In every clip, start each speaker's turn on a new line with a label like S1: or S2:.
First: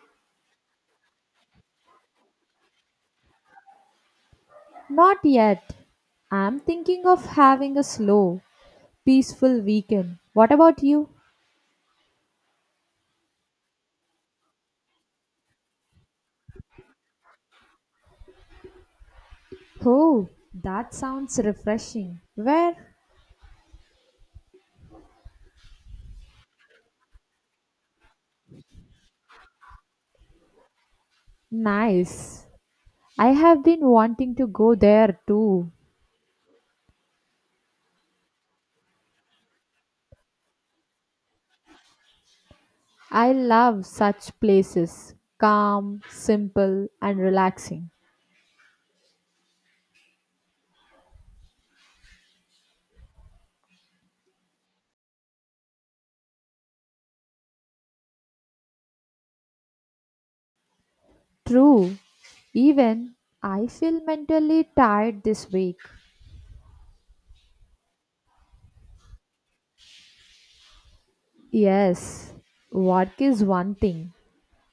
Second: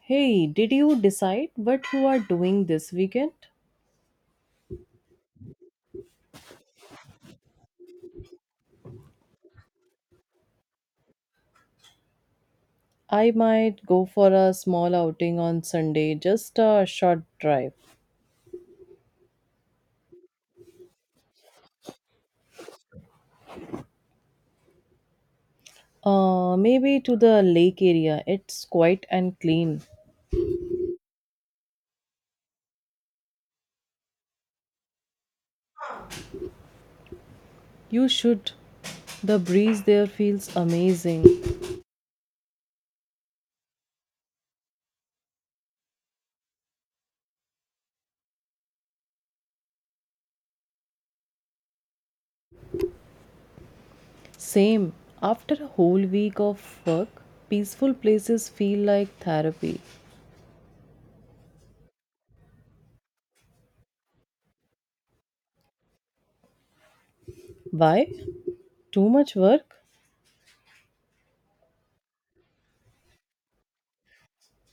S1: Hey, did you decide what you are doing this weekend?
S2: Not yet. I'm thinking of having a slow, peaceful weekend. What about you?
S1: I might go for a small outing on Sunday, just a short drive.
S2: Oh, that sounds refreshing. Where?
S1: Maybe to the lake area. It's quiet and clean.
S2: Nice. I have been wanting to go there too.
S1: You should. The breeze there feels amazing.
S2: I love such places. Calm, simple, and relaxing.
S1: Same. After a whole week of work, peaceful places feel like therapy.
S2: True. Even I feel mentally tired this week.
S1: Why? Too much work?
S2: Yes, work is one thing,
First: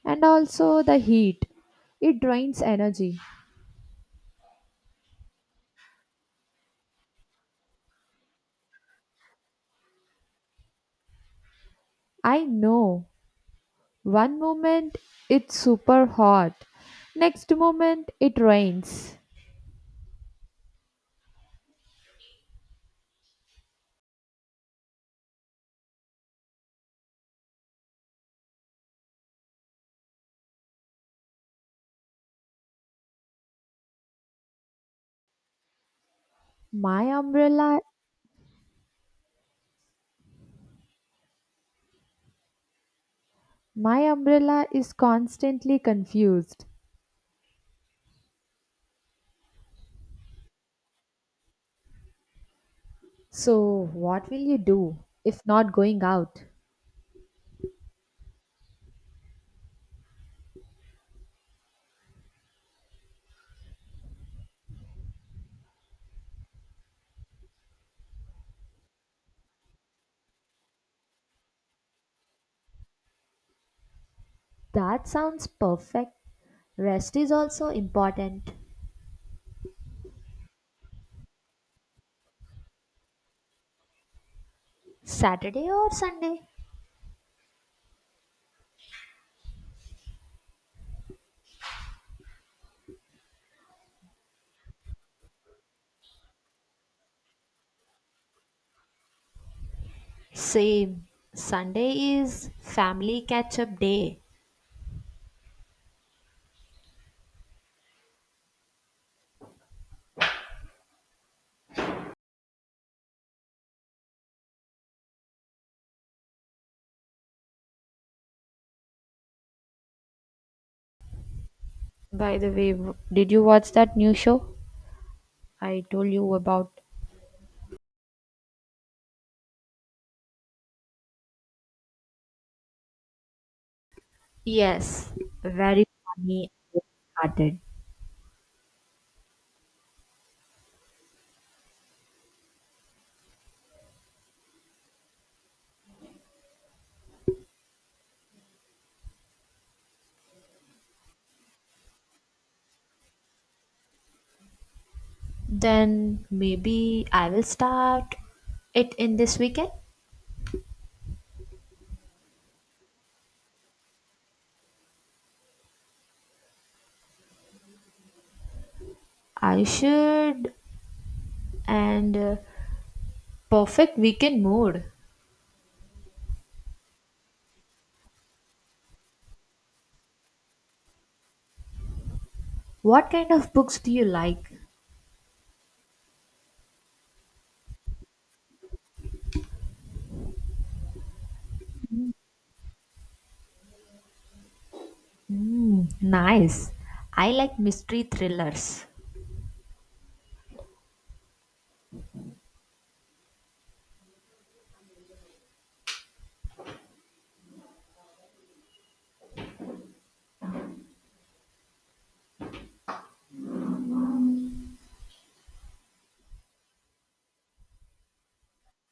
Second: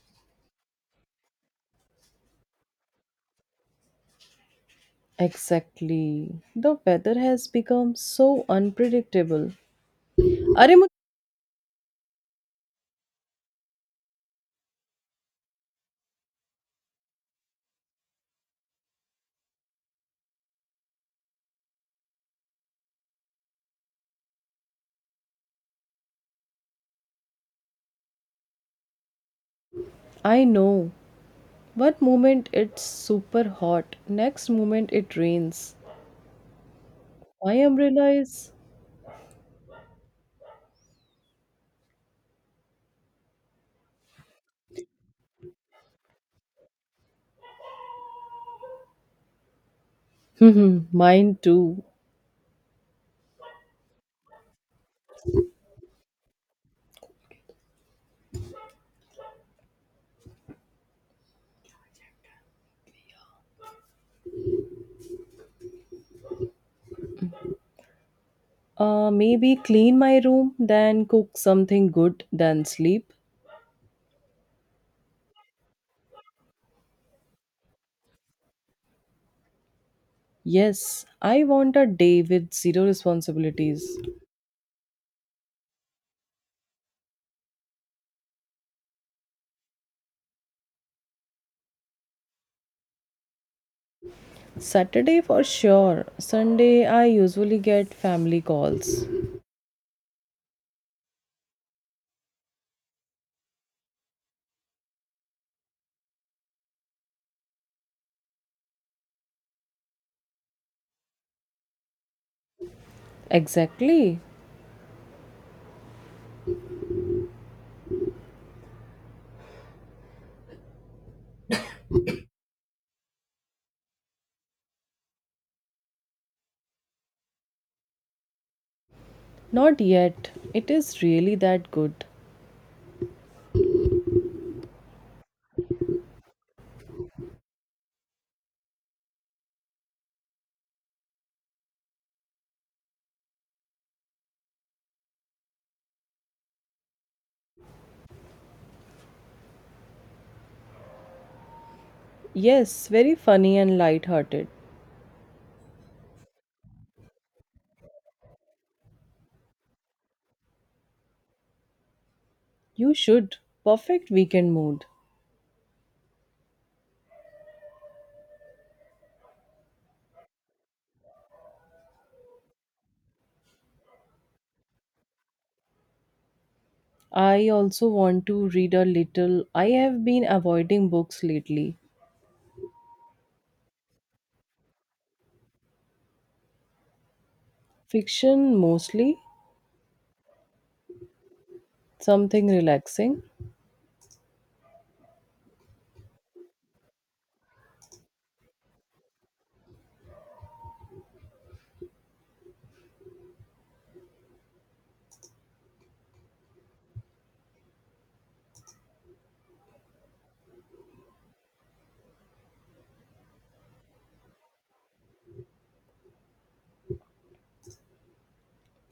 S2: and also the heat. It drains energy.
S1: Exactly. The weather has become so unpredictable. अरे
S2: I know. One moment it's super hot, next moment it rains.
S1: I know. One moment it's super hot, next moment it rains.
S2: My
S1: My
S2: umbrella
S1: umbrella is.
S2: my umbrella is constantly confused.
S1: Hmm. Mine too.
S2: So, what will you do if not going out?
S1: Maybe clean my room, then cook something good, then sleep.
S2: That sounds perfect. Rest is also important.
S1: Yes, I want a day with zero responsibilities.
S2: Saturday or Sunday?
S1: Saturday for sure. Sunday, I usually get family calls.
S2: Same. Sunday is family catch up day.
S1: Exactly.
S2: By the way, did you watch that new show I told you about?
S1: Not yet. It is really that good.
S2: Yes, very funny hearted.
S1: Yes, very funny and light-hearted.
S2: Then maybe I will start it in this weekend.
S1: You should. Perfect weekend mood.
S2: I should. And Perfect weekend mood.
S1: I also want to read a little. I have been avoiding books lately.
S2: What kind of books do you like?
S1: Fiction mostly, something relaxing.
S2: Mm, nice. I like mystery thrillers.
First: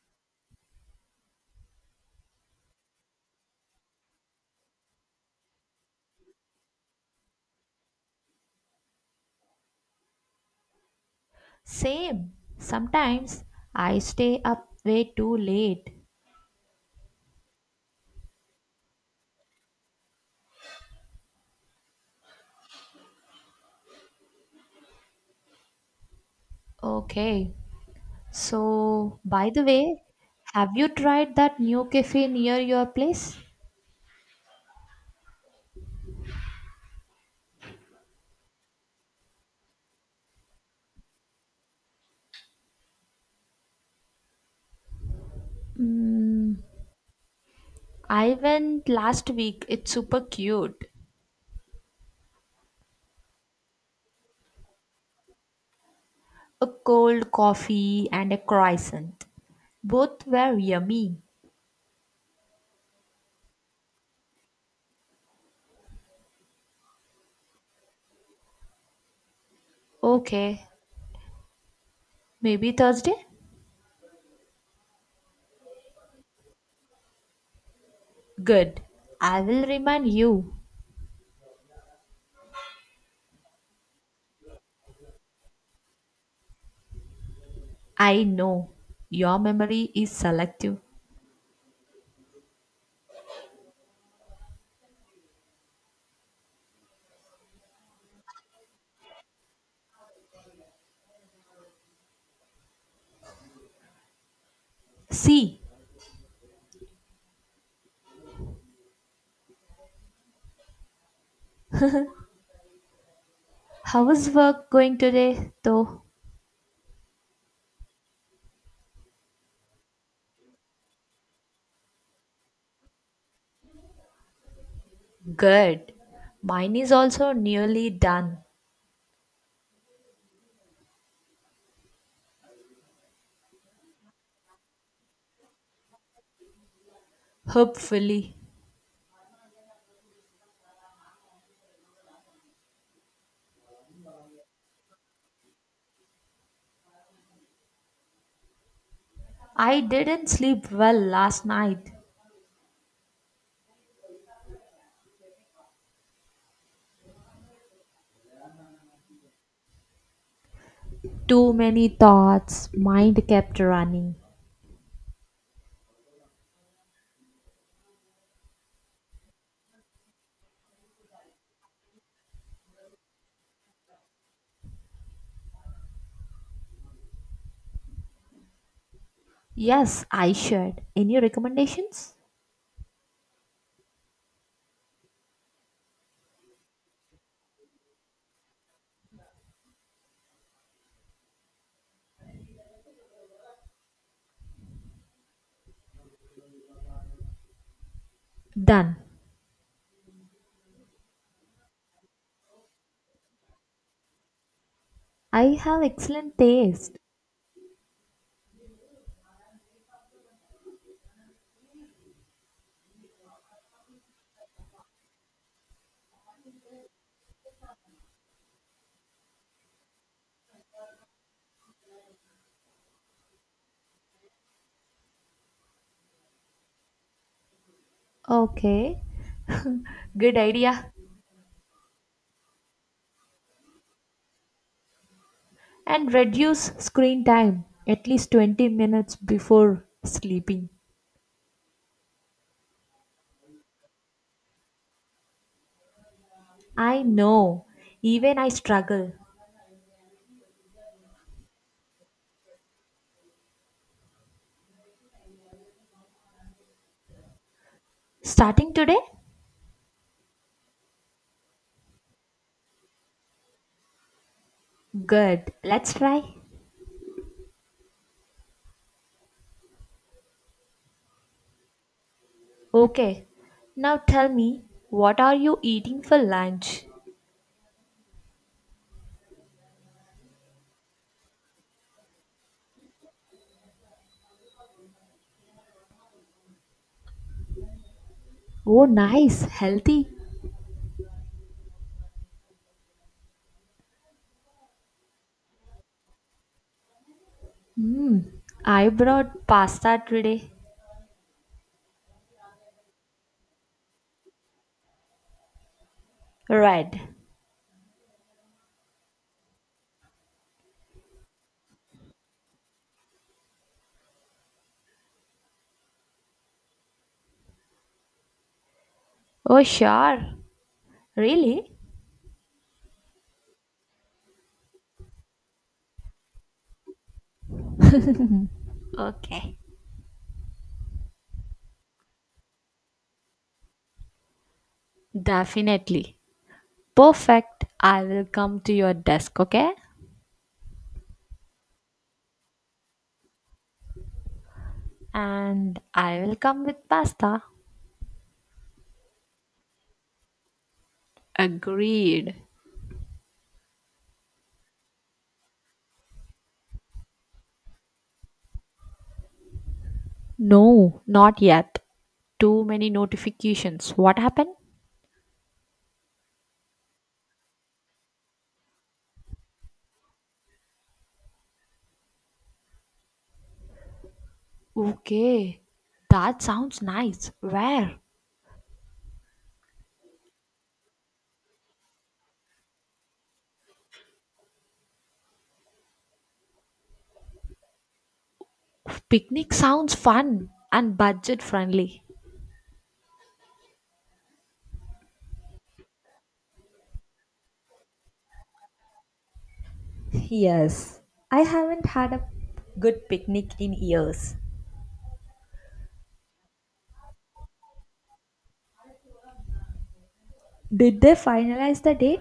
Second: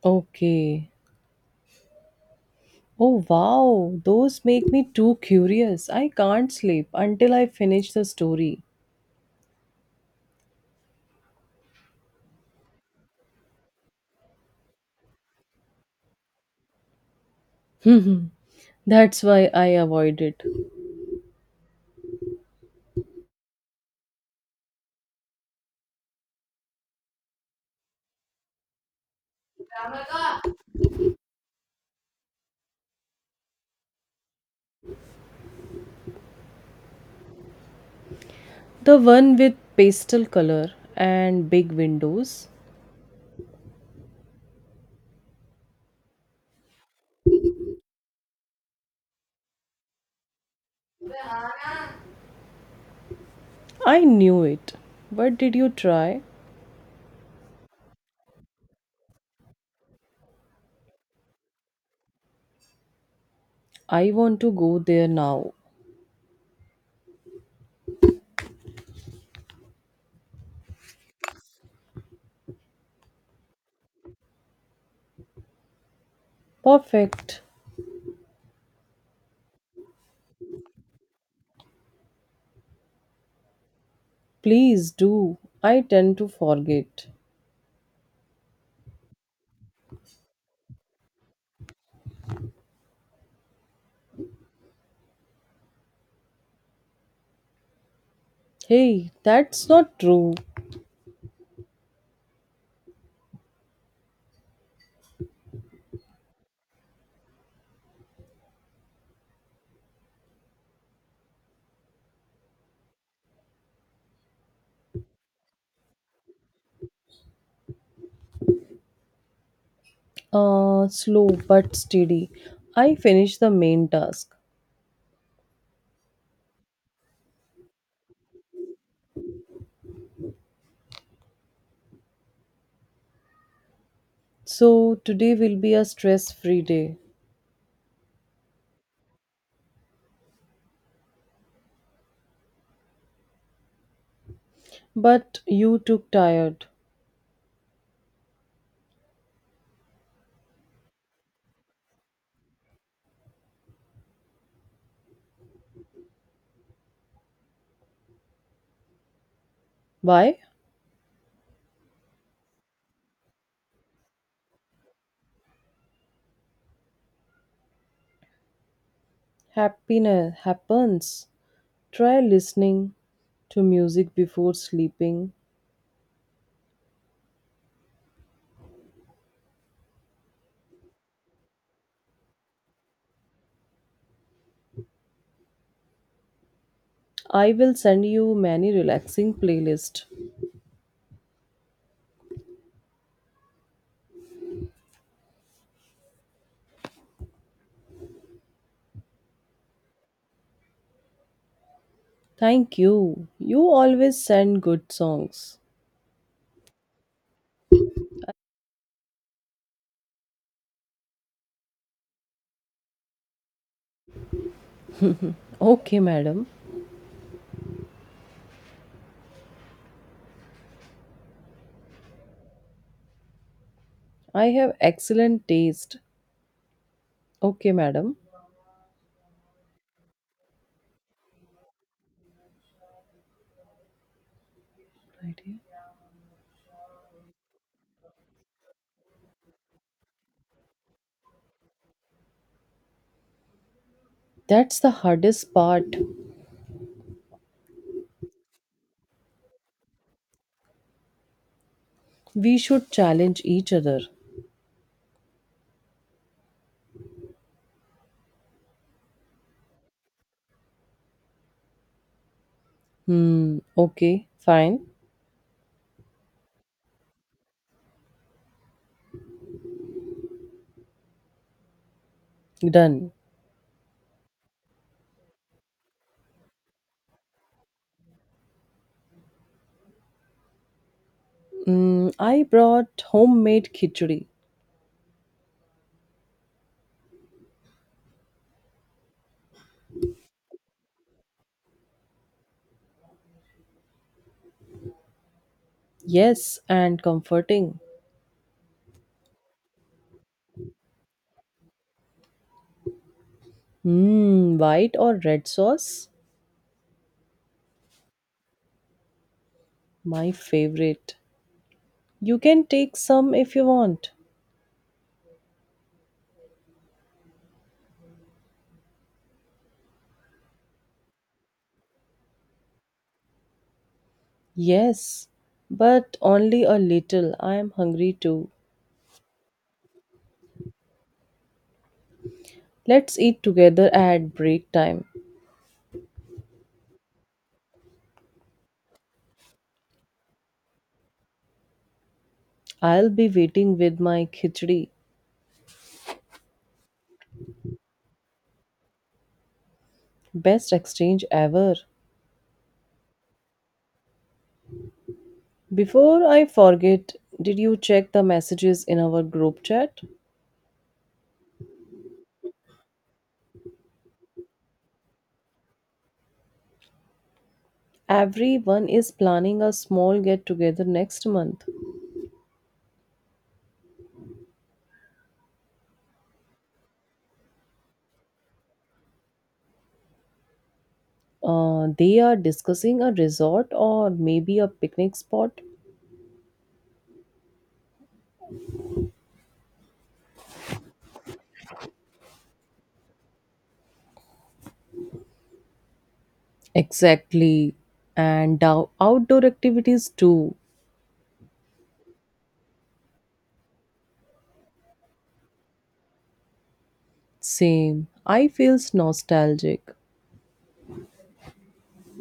S1: Okay. Oh wow, those make me too curious. I can't sleep until I finish the story.
S2: Same. Sometimes I stay up way too late.
S1: That's why I avoid it.
S2: Okay. So, by the way, have you tried that new cafe near your place?
S1: The one with pastel color and big windows.
S2: I went last week. It's super cute.
S1: I knew it. But did you try?
S2: A cold coffee and a croissant. Both were yummy.
S1: I want to go there now.
S2: Okay, maybe Thursday?
S1: Perfect.
S2: Good. I will remind you.
S1: Please do. I tend to forget.
S2: I know. Your memory is selective.
S1: Hey, that's not true.
S2: See, how is work going today, though?
S1: Slow but steady. I finished the main task.
S2: Good. Mine is also nearly done.
S1: So today will be a stress free day.
S2: Hopefully.
S1: But you took tired.
S2: I didn't sleep well last night.
S1: Why?
S2: Too many thoughts, mind kept running.
S1: Happiness happens. Try listening to music before sleeping.
S2: Yes, I should. Any recommendations?
S1: I will send you many relaxing playlists.
S2: Done.
S1: Thank you. You always send good
S2: I
S1: songs.
S2: have excellent taste.
S1: Okay, madam. I have excellent taste. Okay, madam.
S2: Okay, good idea.
S1: Right here.
S2: And reduce screen time at least 20 minutes before sleeping.
S1: That's the hardest part.
S2: I know, even I struggle.
S1: We should challenge each other.
S2: Starting today?
S1: Hmm, okay, fine.
S2: Good, let's try.
S1: Done.
S2: Okay, now tell me, what are you eating for lunch?
S1: Mm, I brought homemade khichdi.
S2: Oh, nice, healthy.
S1: Yes, and comforting.
S2: I brought pasta today.
S1: Hmm, white or red sauce?
S2: Red.
S1: My favorite. You can take some if you want.
S2: Oh, sure. Really?
S1: Yes, but only a little. I am hungry too.
S2: Okay.
S1: Let's eat together at break time.
S2: Definitely. Perfect. I will come to your desk, okay?
S1: I'll be waiting with my khichdi.
S2: And I will come with pasta.
S1: Best exchange ever.
S2: Agreed.
S1: Before I forget, did you check the messages in our group chat?
S2: No, not yet. Too many notifications. What happened?
S1: Everyone is planning a small get together next month.
S2: Okay. That sounds nice. Where?
S1: They are discussing a resort or maybe a picnic spot.
S2: Picnic sounds fun and budget friendly.
S1: Exactly. And outdoor activities too.
S2: Yes, I haven't had a good picnic in years.
S1: Same. I feels nostalgic.
S2: Did they finalize the date?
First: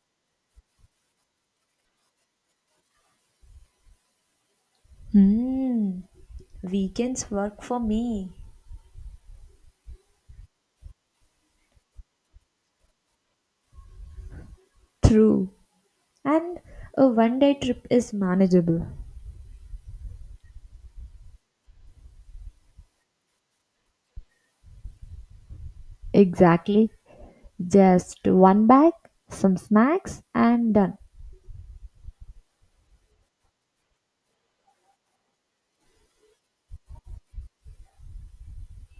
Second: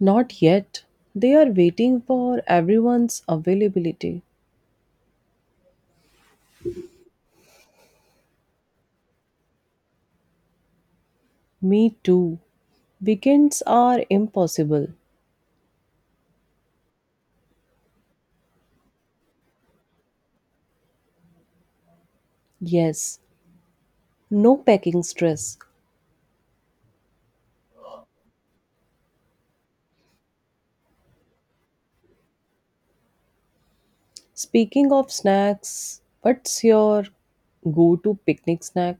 S1: Not yet. They are waiting for everyone's availability.
S2: Hmm. Weekends work for me.
S1: Me too. Weekends are impossible.
S2: True. And a 1 day trip is manageable.
S1: Yes, no packing stress.
S2: Exactly. Just one bag, some snacks, and done.
S1: Speaking of snacks, what's your go to picnic snack?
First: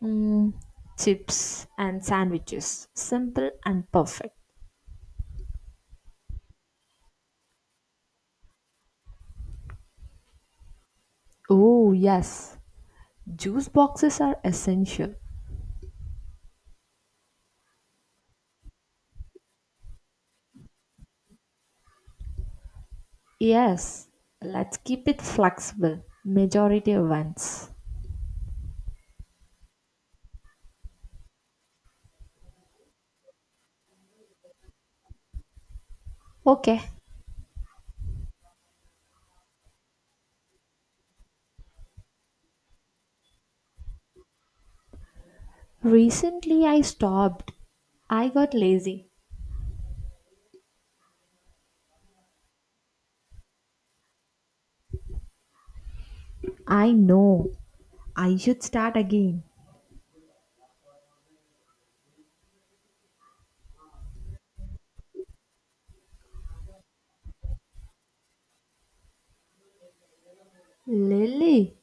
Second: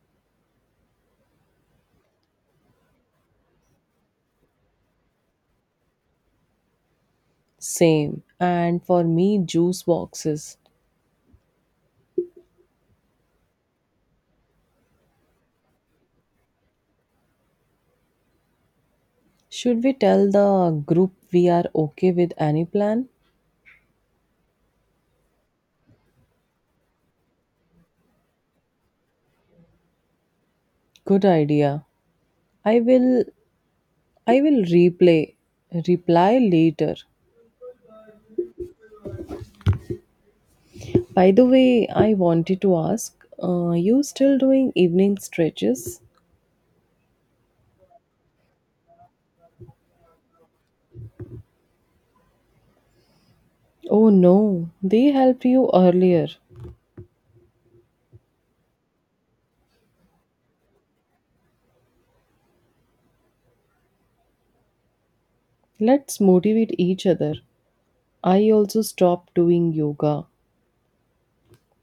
S2: Mm, chips and sandwiches. Simple and perfect.
S1: Same. And for me, juice boxes.
S2: Oh, yes. Juice boxes are essential.
S1: Should we tell the group we are okay with any plan?
S2: Yes, let's keep it flexible. Majority events.
S1: Good idea. I will I will replay reply
S2: Okay,
S1: later. By the way, I wanted to ask, you still doing evening stretches?
S2: recently I stopped. I got lazy.
S1: Oh no, they helped you earlier.
S2: I know. I should start again.
S1: Let's motivate each other. I also stopped doing yoga.
S2: Lily,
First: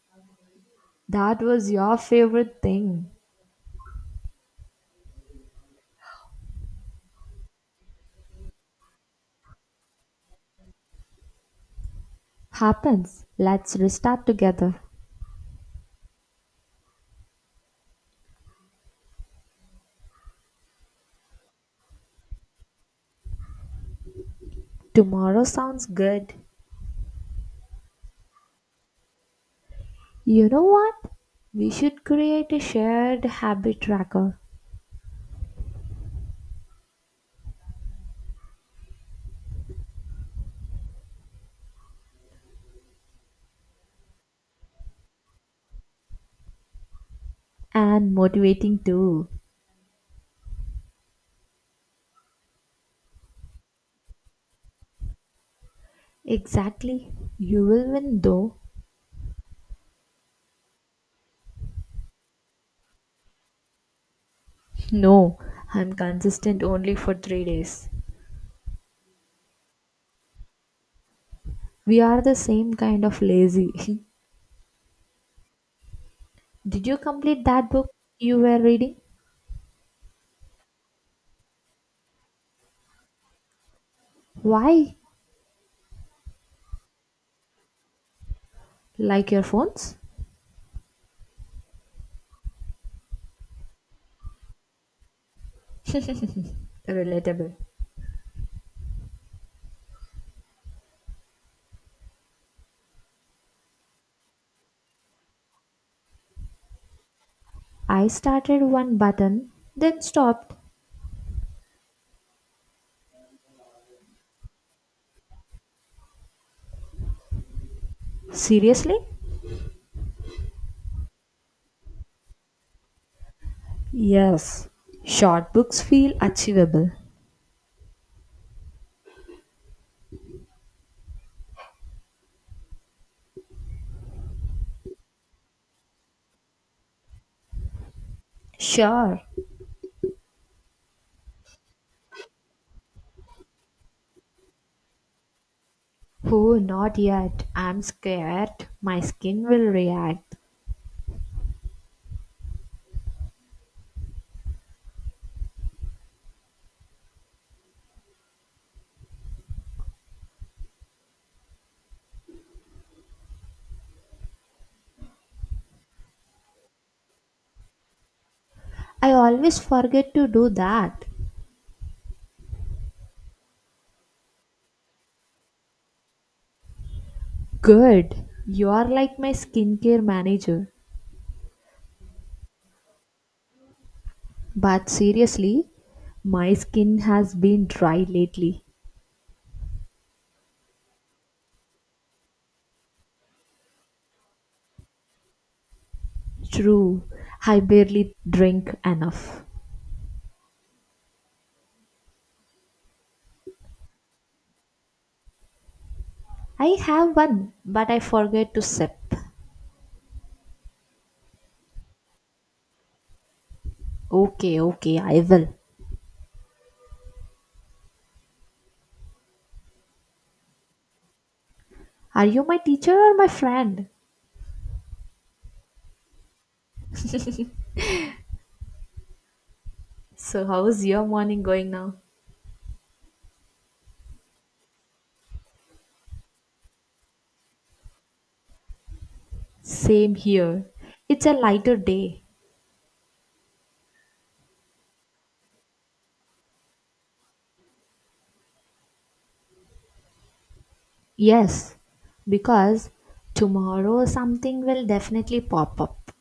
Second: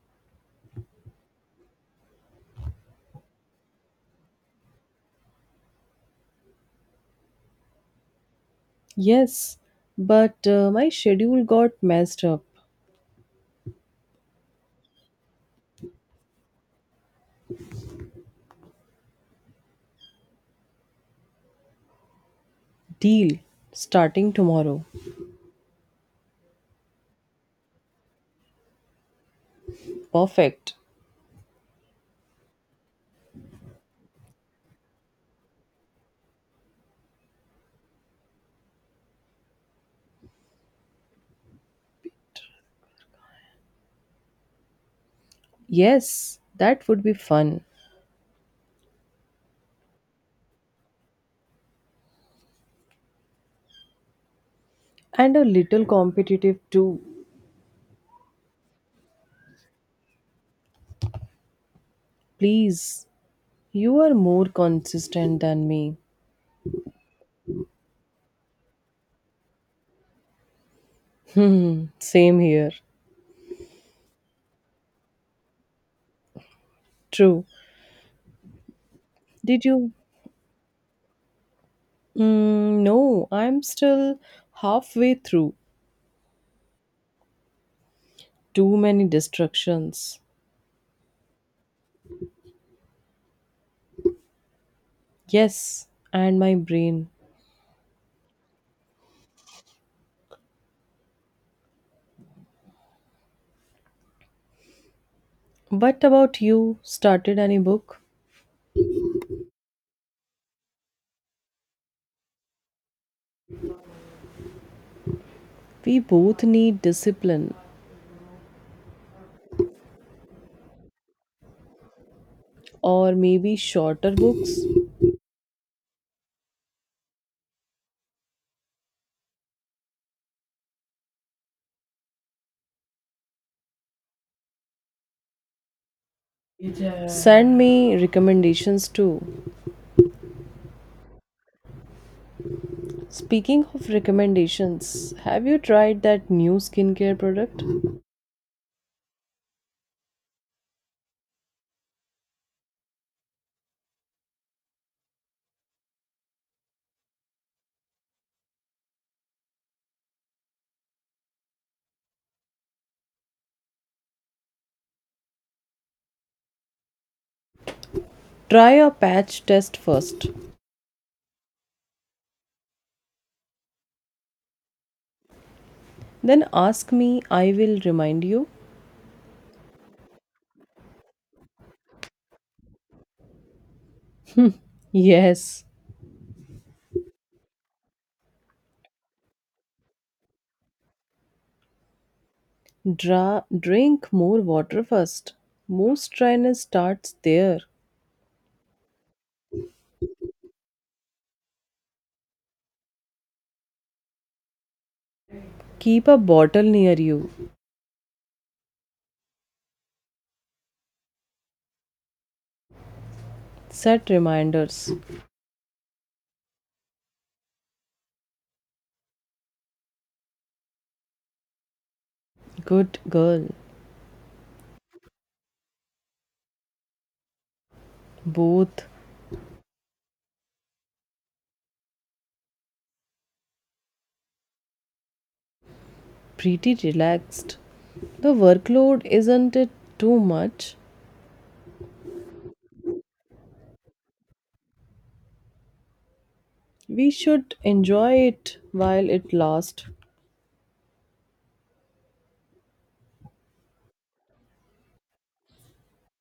S2: that was your favorite thing.
S1: Yes, but my schedule got messed up.
S2: Happens. Let's restart together.
S1: Deal. Starting tomorrow.
S2: Tomorrow sounds good. You know
S1: Perfect.
S2: what? We should create a shared habit tracker
S1: Yes, that would be fun.
S2: and motivating too.
S1: And a little competitive too.
S2: Exactly. You will win though.
S1: Please, you are more
S2: No,
S1: consistent than
S2: I'm
S1: me.
S2: consistent only for 3 days.
S1: Hmm,
S2: We are the
S1: same here.
S2: same kind of lazy. Did you complete
S1: True.
S2: that book you were reading?
S1: Did you? Mm, no, I'm still
S2: Why?
S1: halfway through. Too many
S2: Like your phones?
S1: distractions. Yes, and my brain.
S2: Relatable.
S1: What about you? Started any book?
S2: I started one button, then stopped.
S1: We both need discipline
S2: Seriously?
S1: or maybe shorter books.
S2: Yes. Short books feel achievable.
S1: Send me recommendations
S2: Sure.
S1: too. Speaking of recommendations, have you tried that new
S2: Oh, not
S1: skincare
S2: yet.
S1: product?
S2: I'm scared. My skin will react.
S1: Try a
S2: I
S1: patch
S2: always
S1: test
S2: forget
S1: first.
S2: to do that.
S1: Then ask me, I will remind
S2: Good.
S1: you.
S2: You are like my skincare manager. But
S1: Yes,
S2: seriously, my skin has been dry lately.
S1: drink more water first. Most dryness
S2: True.
S1: starts
S2: I
S1: there.
S2: barely drink enough.
S1: Keep a bottle
S2: I
S1: near
S2: have
S1: you.
S2: one, but I forget to sip.
S1: Set
S2: Okay,
S1: reminders.
S2: okay, I will. Are you my teacher
S1: Good
S2: or my
S1: girl.
S2: friend?
S1: Both
S2: So, how's your morning going now?
S1: pretty relaxed. The workload isn't it
S2: Same
S1: too
S2: here.
S1: much?
S2: It's a lighter day.
S1: We should enjoy it while it lasts.
S2: Yes, because tomorrow something will definitely pop up.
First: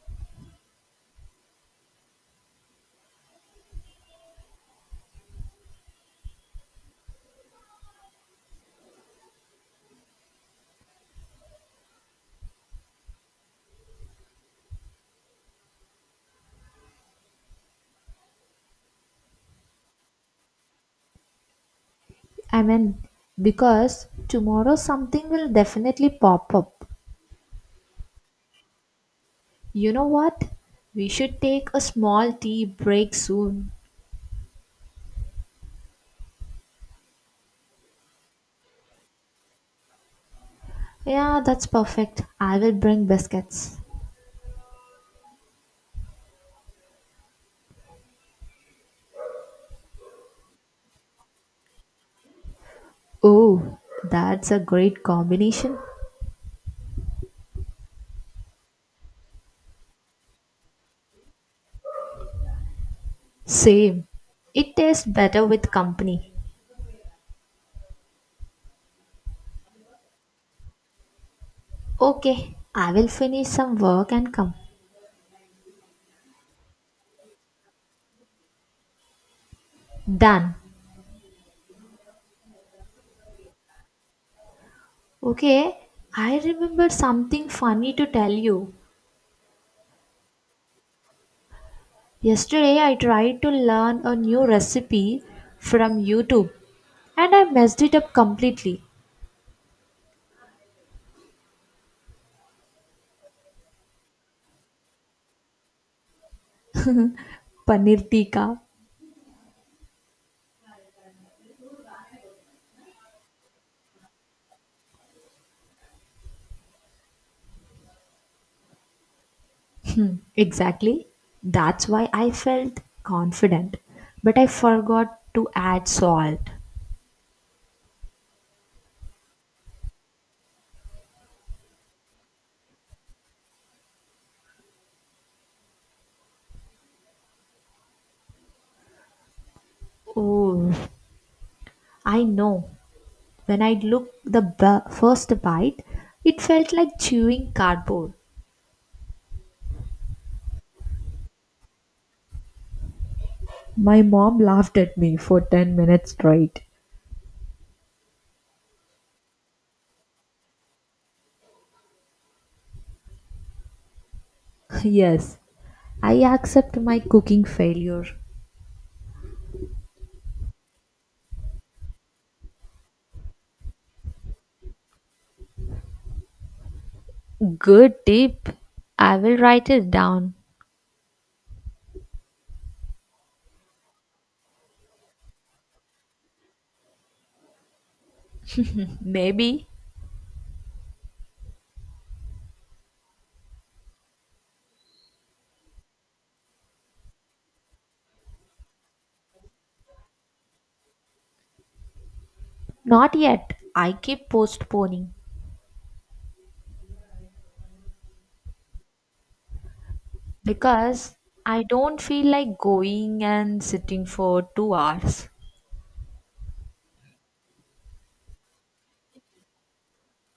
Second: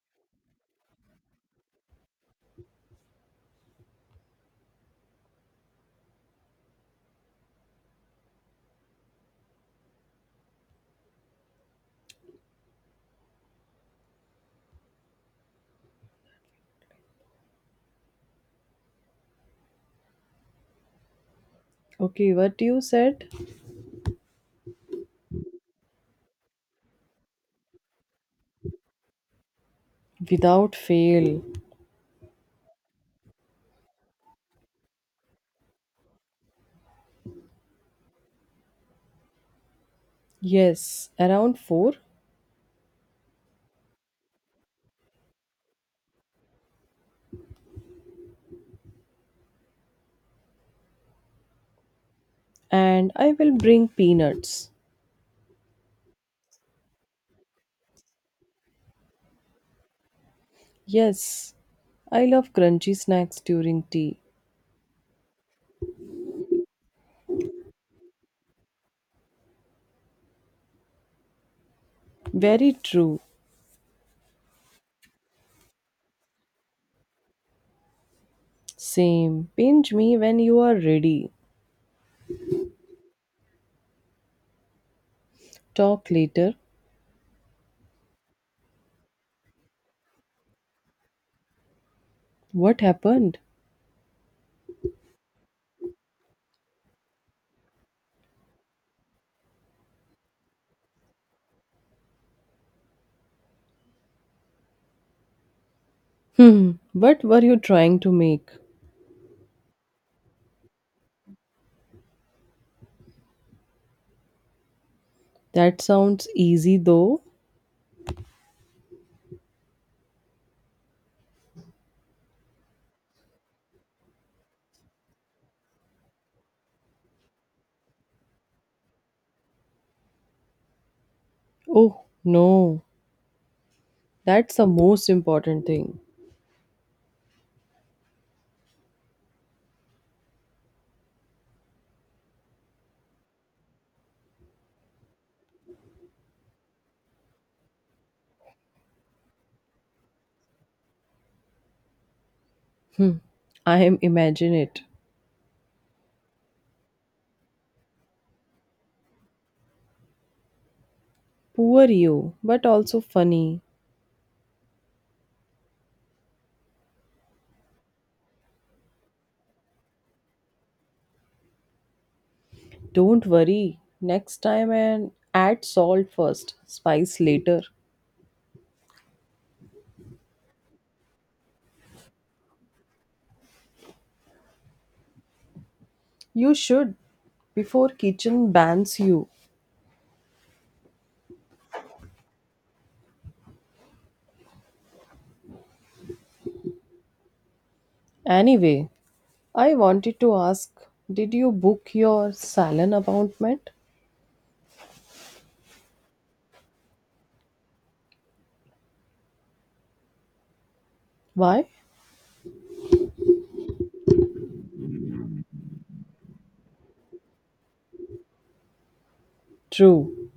S1: Okay, what
S2: I
S1: you
S2: mean,
S1: said?
S2: because tomorrow something will definitely pop up. You know what?
S1: Without
S2: We should
S1: fail.
S2: take a small tea break soon.
S1: Yes,
S2: Yeah,
S1: around
S2: that's
S1: 4.
S2: perfect. I will bring biscuits.
S1: And I will
S2: Oh,
S1: bring
S2: that's a
S1: peanuts.
S2: great combination.
S1: Yes, I love crunchy snacks during
S2: Same.
S1: tea.
S2: It tastes better with company. Okay,
S1: Very
S2: I will
S1: true.
S2: finish some work and come.
S1: Same. Pinch me when
S2: Done.
S1: you are ready.
S2: Okay,
S1: Talk
S2: I
S1: later.
S2: remember something funny to tell you. Yesterday
S1: What
S2: I
S1: happened?
S2: tried to learn a new recipe from YouTube and I messed it up completely.
S1: Hmm. What were you
S2: Paneer
S1: trying to
S2: tikka.
S1: make? That sounds easy though.
S2: Exactly. That's why I felt confident. But I forgot to add salt.
S1: Oh no. That's the most important thing.
S2: Oh, I know. When I looked the first bite, it felt like chewing cardboard.
S1: I am
S2: My mom
S1: imagine
S2: laughed
S1: it.
S2: at me for 10 minutes straight.
S1: Poor you, but also funny.
S2: Yes, I accept my cooking failure.
S1: Don't worry. Next time and add salt first, spice later.
S2: Good tip. I will write it down.
S1: You should before kitchen bans you.
S2: Maybe.
S1: Anyway, I wanted to ask, did you book your salon
S2: Not yet.
S1: appointment?
S2: I keep postponing because I
S1: Why?
S2: don't feel like going and sitting for 2 hours.
S1: True.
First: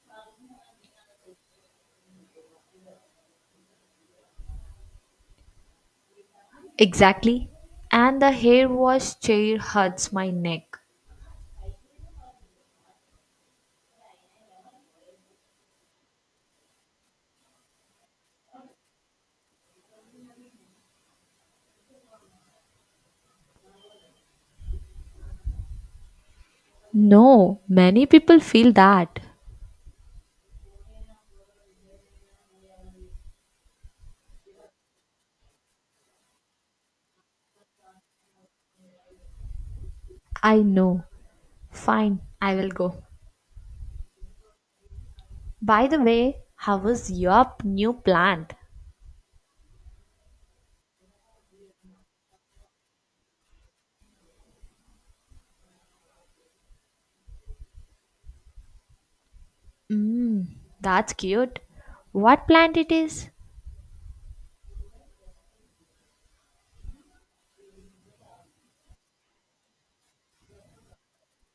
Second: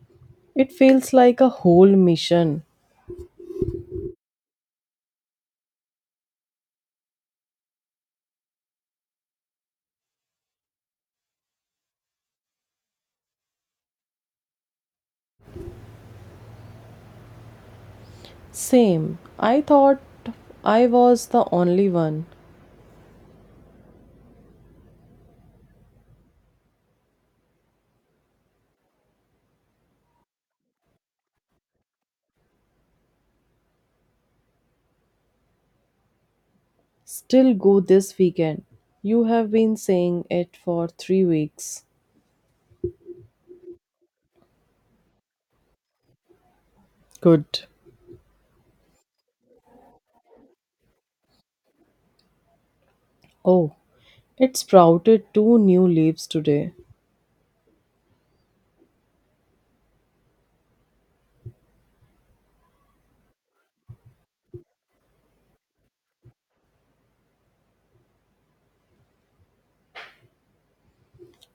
S1: It feels like a whole mission.
S2: Exactly. And the hair wash chair hurts my neck.
S1: Same. I thought I was the only one.
S2: No, many people feel that.
S1: Still go this weekend. You have been saying it
S2: I
S1: for
S2: know.
S1: 3 weeks.
S2: Fine, I will go. By the way, how was your
S1: Good.
S2: new plant?
S1: Oh, it sprouted two new leaves today.
S2: Mmm, that's cute. What plant it is?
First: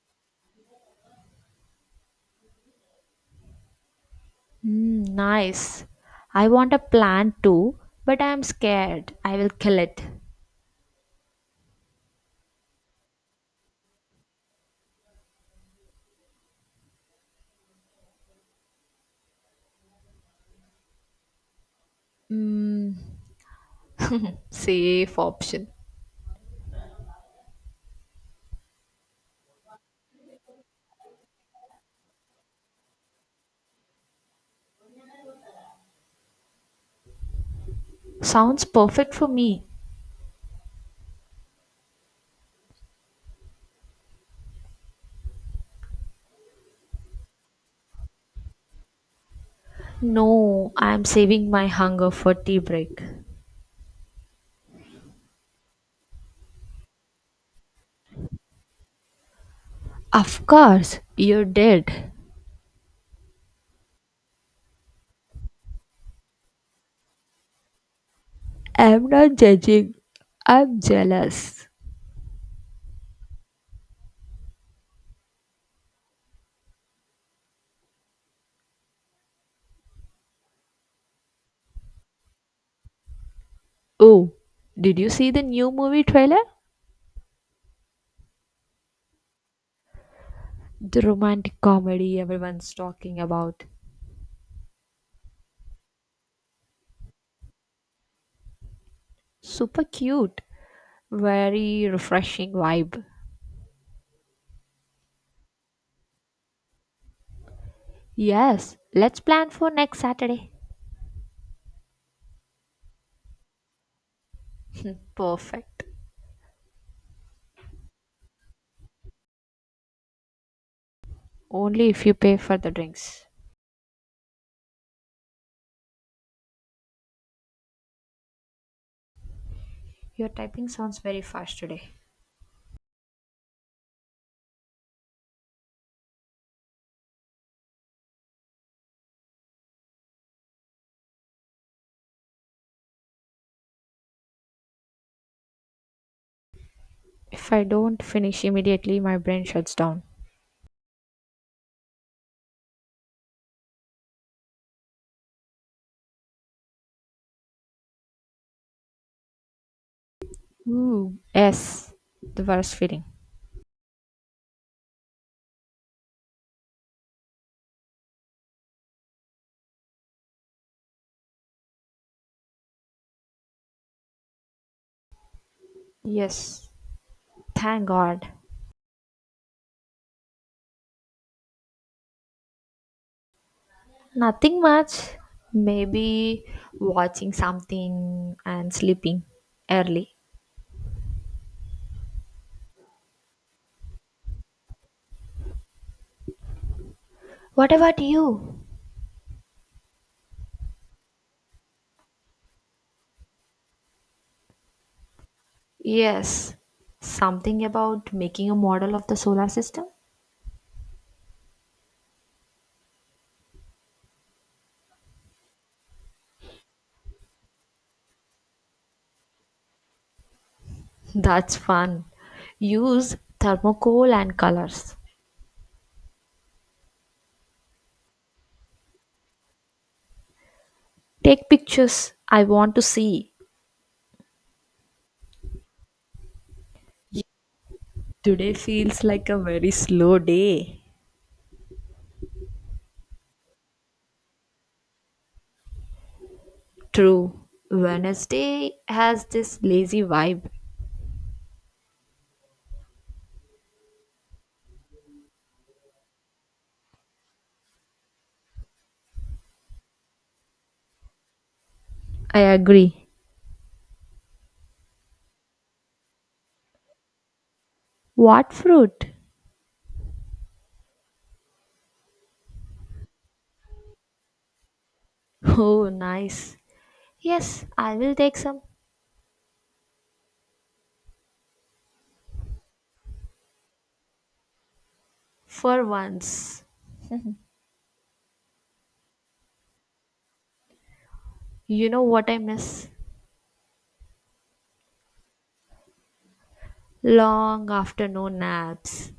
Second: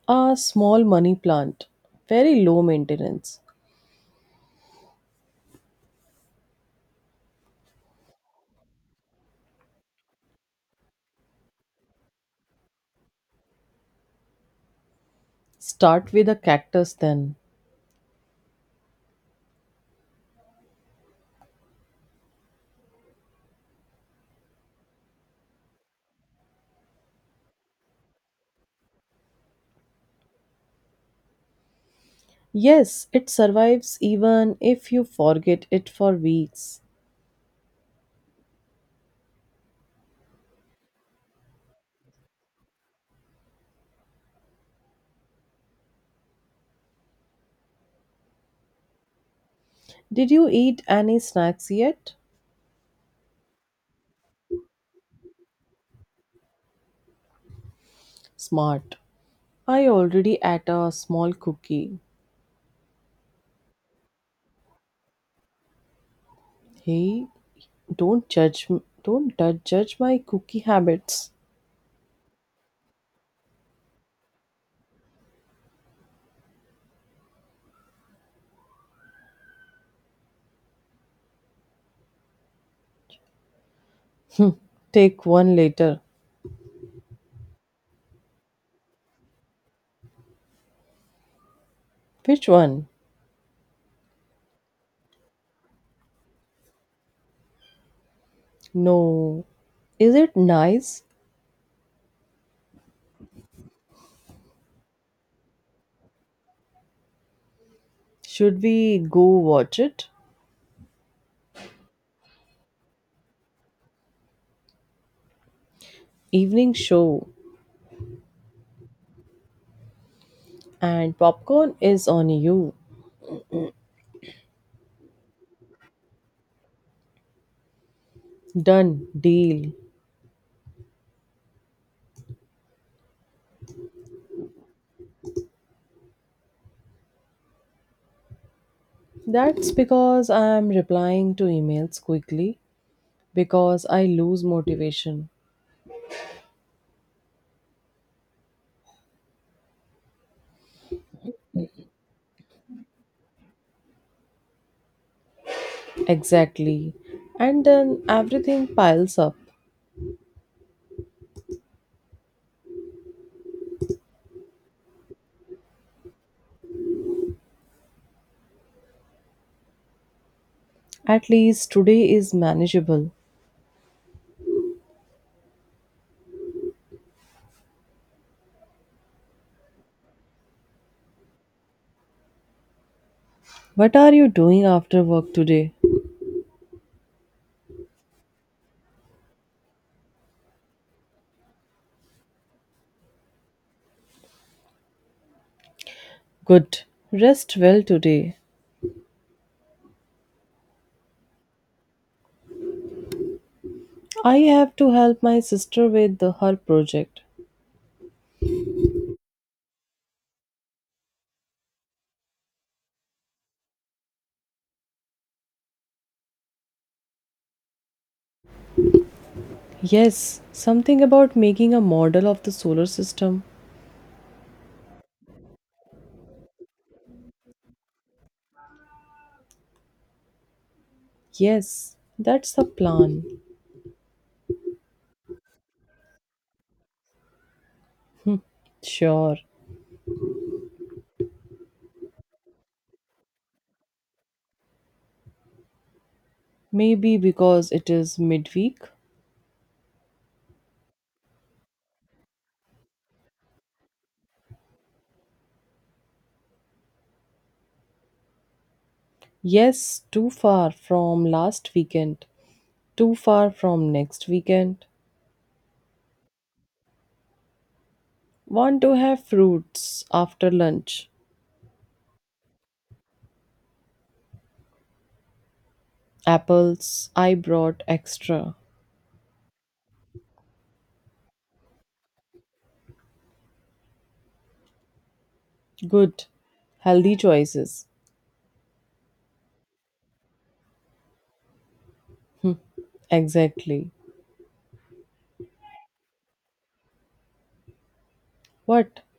S1: A small money plant. Very low maintenance.
S2: Mmm, nice. I want a plant too, but I am scared. I will kill it.
S1: Start with a cactus then.
S2: Mmm, safe option.
S1: Yes, it survives even if you forget it for weeks.
S2: Sounds perfect for me.
S1: Did you
S2: No,
S1: eat
S2: I am
S1: any
S2: saving my
S1: snacks
S2: hunger
S1: yet?
S2: for tea break.
S1: Smart. I already
S2: Of
S1: ate a
S2: course,
S1: small
S2: you did.
S1: cookie. Hey, don't judge m-
S2: I'm not
S1: don't du-
S2: judging.
S1: judge my cookie
S2: I'm
S1: habits.
S2: jealous. Oh, did you
S1: Take
S2: see the
S1: one
S2: new
S1: later.
S2: movie trailer? The romantic comedy
S1: Which
S2: everyone's
S1: one?
S2: talking about.
S1: No.
S2: Super
S1: Is it
S2: cute.
S1: nice?
S2: Very refreshing vibe.
S1: Should
S2: Yes,
S1: we
S2: let's
S1: go
S2: plan for
S1: watch
S2: next
S1: it?
S2: Saturday. Perfect.
S1: Evening show and popcorn
S2: Only if
S1: is
S2: you
S1: on
S2: pay for the
S1: you.
S2: drinks.
S1: Done deal.
S2: Your typing sounds very fast today.
S1: That's because I am replying to emails quickly because I lose motivation.
S2: If I don't finish immediately, my brain shuts down.
S1: Exactly. And then everything piles up.
S2: Ooh, yes, the worst feeling.
S1: At least today is manageable.
S2: Yes. Thank God.
S1: What are you
S2: Nothing
S1: doing
S2: much.
S1: after work today?
S2: Maybe watching something and sleeping early.
S1: Good. Rest
S2: What
S1: well
S2: about
S1: today.
S2: you?
S1: I have to help my sister with
S2: Yes,
S1: her project.
S2: something about making a model of the solar system.
S1: Yes, something about
S2: That's
S1: making a
S2: fun.
S1: model of the solar
S2: Use
S1: system.
S2: thermocol and colors. Take
S1: Yes,
S2: pictures. I
S1: that's the
S2: want to
S1: plan.
S2: see. Today feels like a
S1: Sure.
S2: very slow day.
S1: Maybe
S2: True.
S1: because it is
S2: Wednesday
S1: midweek.
S2: has this lazy vibe.
S1: Yes, too far from last weekend.
S2: I agree.
S1: Too far from next weekend.
S2: What
S1: Want to
S2: fruit?
S1: have fruits after lunch.
S2: Oh, nice.
S1: Apples, I
S2: Yes,
S1: brought
S2: I will take
S1: extra.
S2: some for
S1: Good.
S2: once.
S1: Healthy choices.
S2: You know what I miss?
S1: Exactly.
S2: Long afternoon
S1: What?
S2: naps,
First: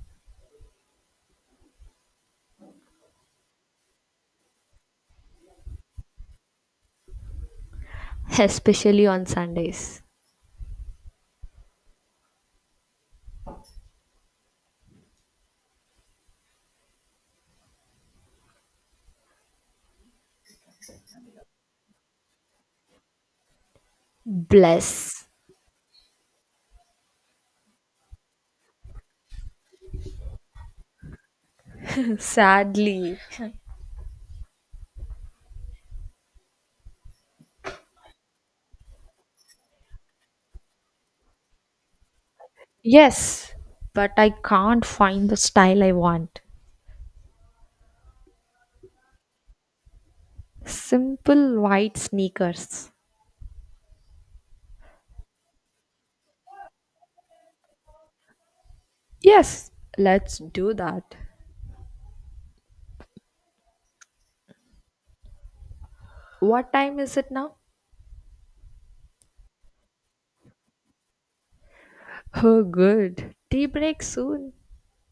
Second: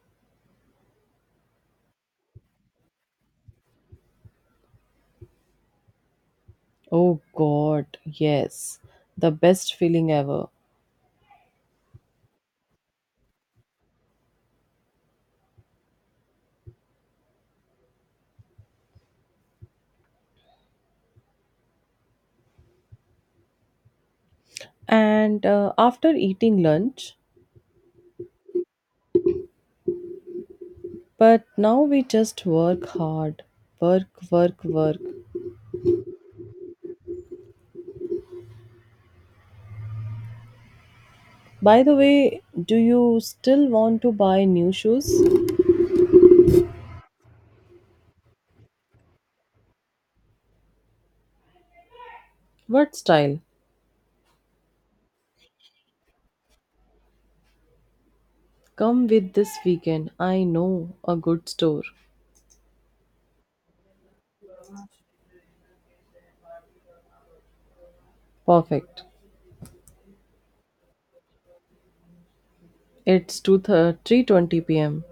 S1: Oh god, yes.
S2: especially on
S1: The best
S2: Sundays.
S1: feeling ever.
S2: Bless.
S1: And after eating lunch, but now we just work
S2: Sadly.
S1: hard. Work, work, work. By the way, do you
S2: Yes,
S1: still want
S2: but
S1: to
S2: I
S1: buy new
S2: can't
S1: shoes?
S2: find the style I want. Simple white sneakers.
S1: What style? Come with this
S2: Yes,
S1: weekend.
S2: let's
S1: I
S2: do
S1: know
S2: that.
S1: a good store.
S2: What time is it now?
S1: Perfect.
S2: Oh, good.
S1: It's
S2: Tea
S1: 2
S2: break soon.
S1: 3:20 p.m.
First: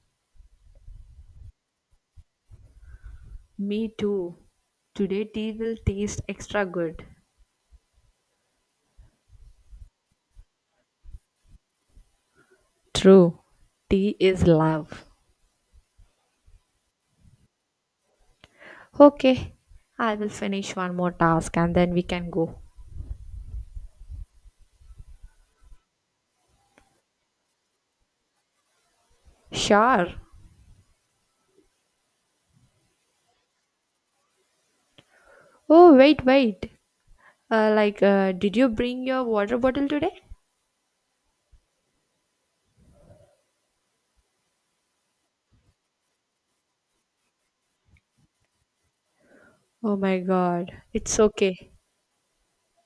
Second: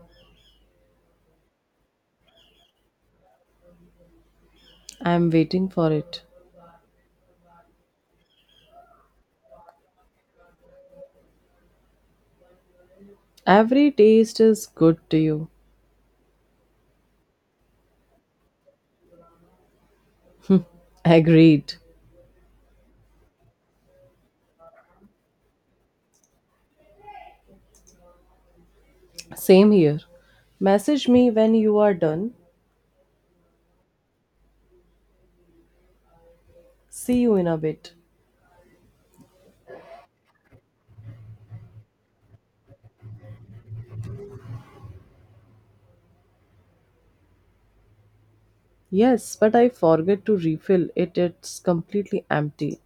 S2: Me too. Today
S1: I'm
S2: tea
S1: waiting
S2: will
S1: for
S2: taste
S1: it.
S2: extra good. True.
S1: Every
S2: Tea
S1: taste
S2: is
S1: is good
S2: love.
S1: to you.
S2: Okay, I will finish one more task and
S1: Agreed.
S2: then we can go.
S1: Same here.
S2: Sure.
S1: Message me when you are done.
S2: Oh, wait.
S1: See you in a bit.
S2: Did you bring your water bottle today?
S1: Yes, but I
S2: Oh my
S1: forget to
S2: god.
S1: refill it.
S2: It's
S1: It's
S2: okay.
S1: completely empty.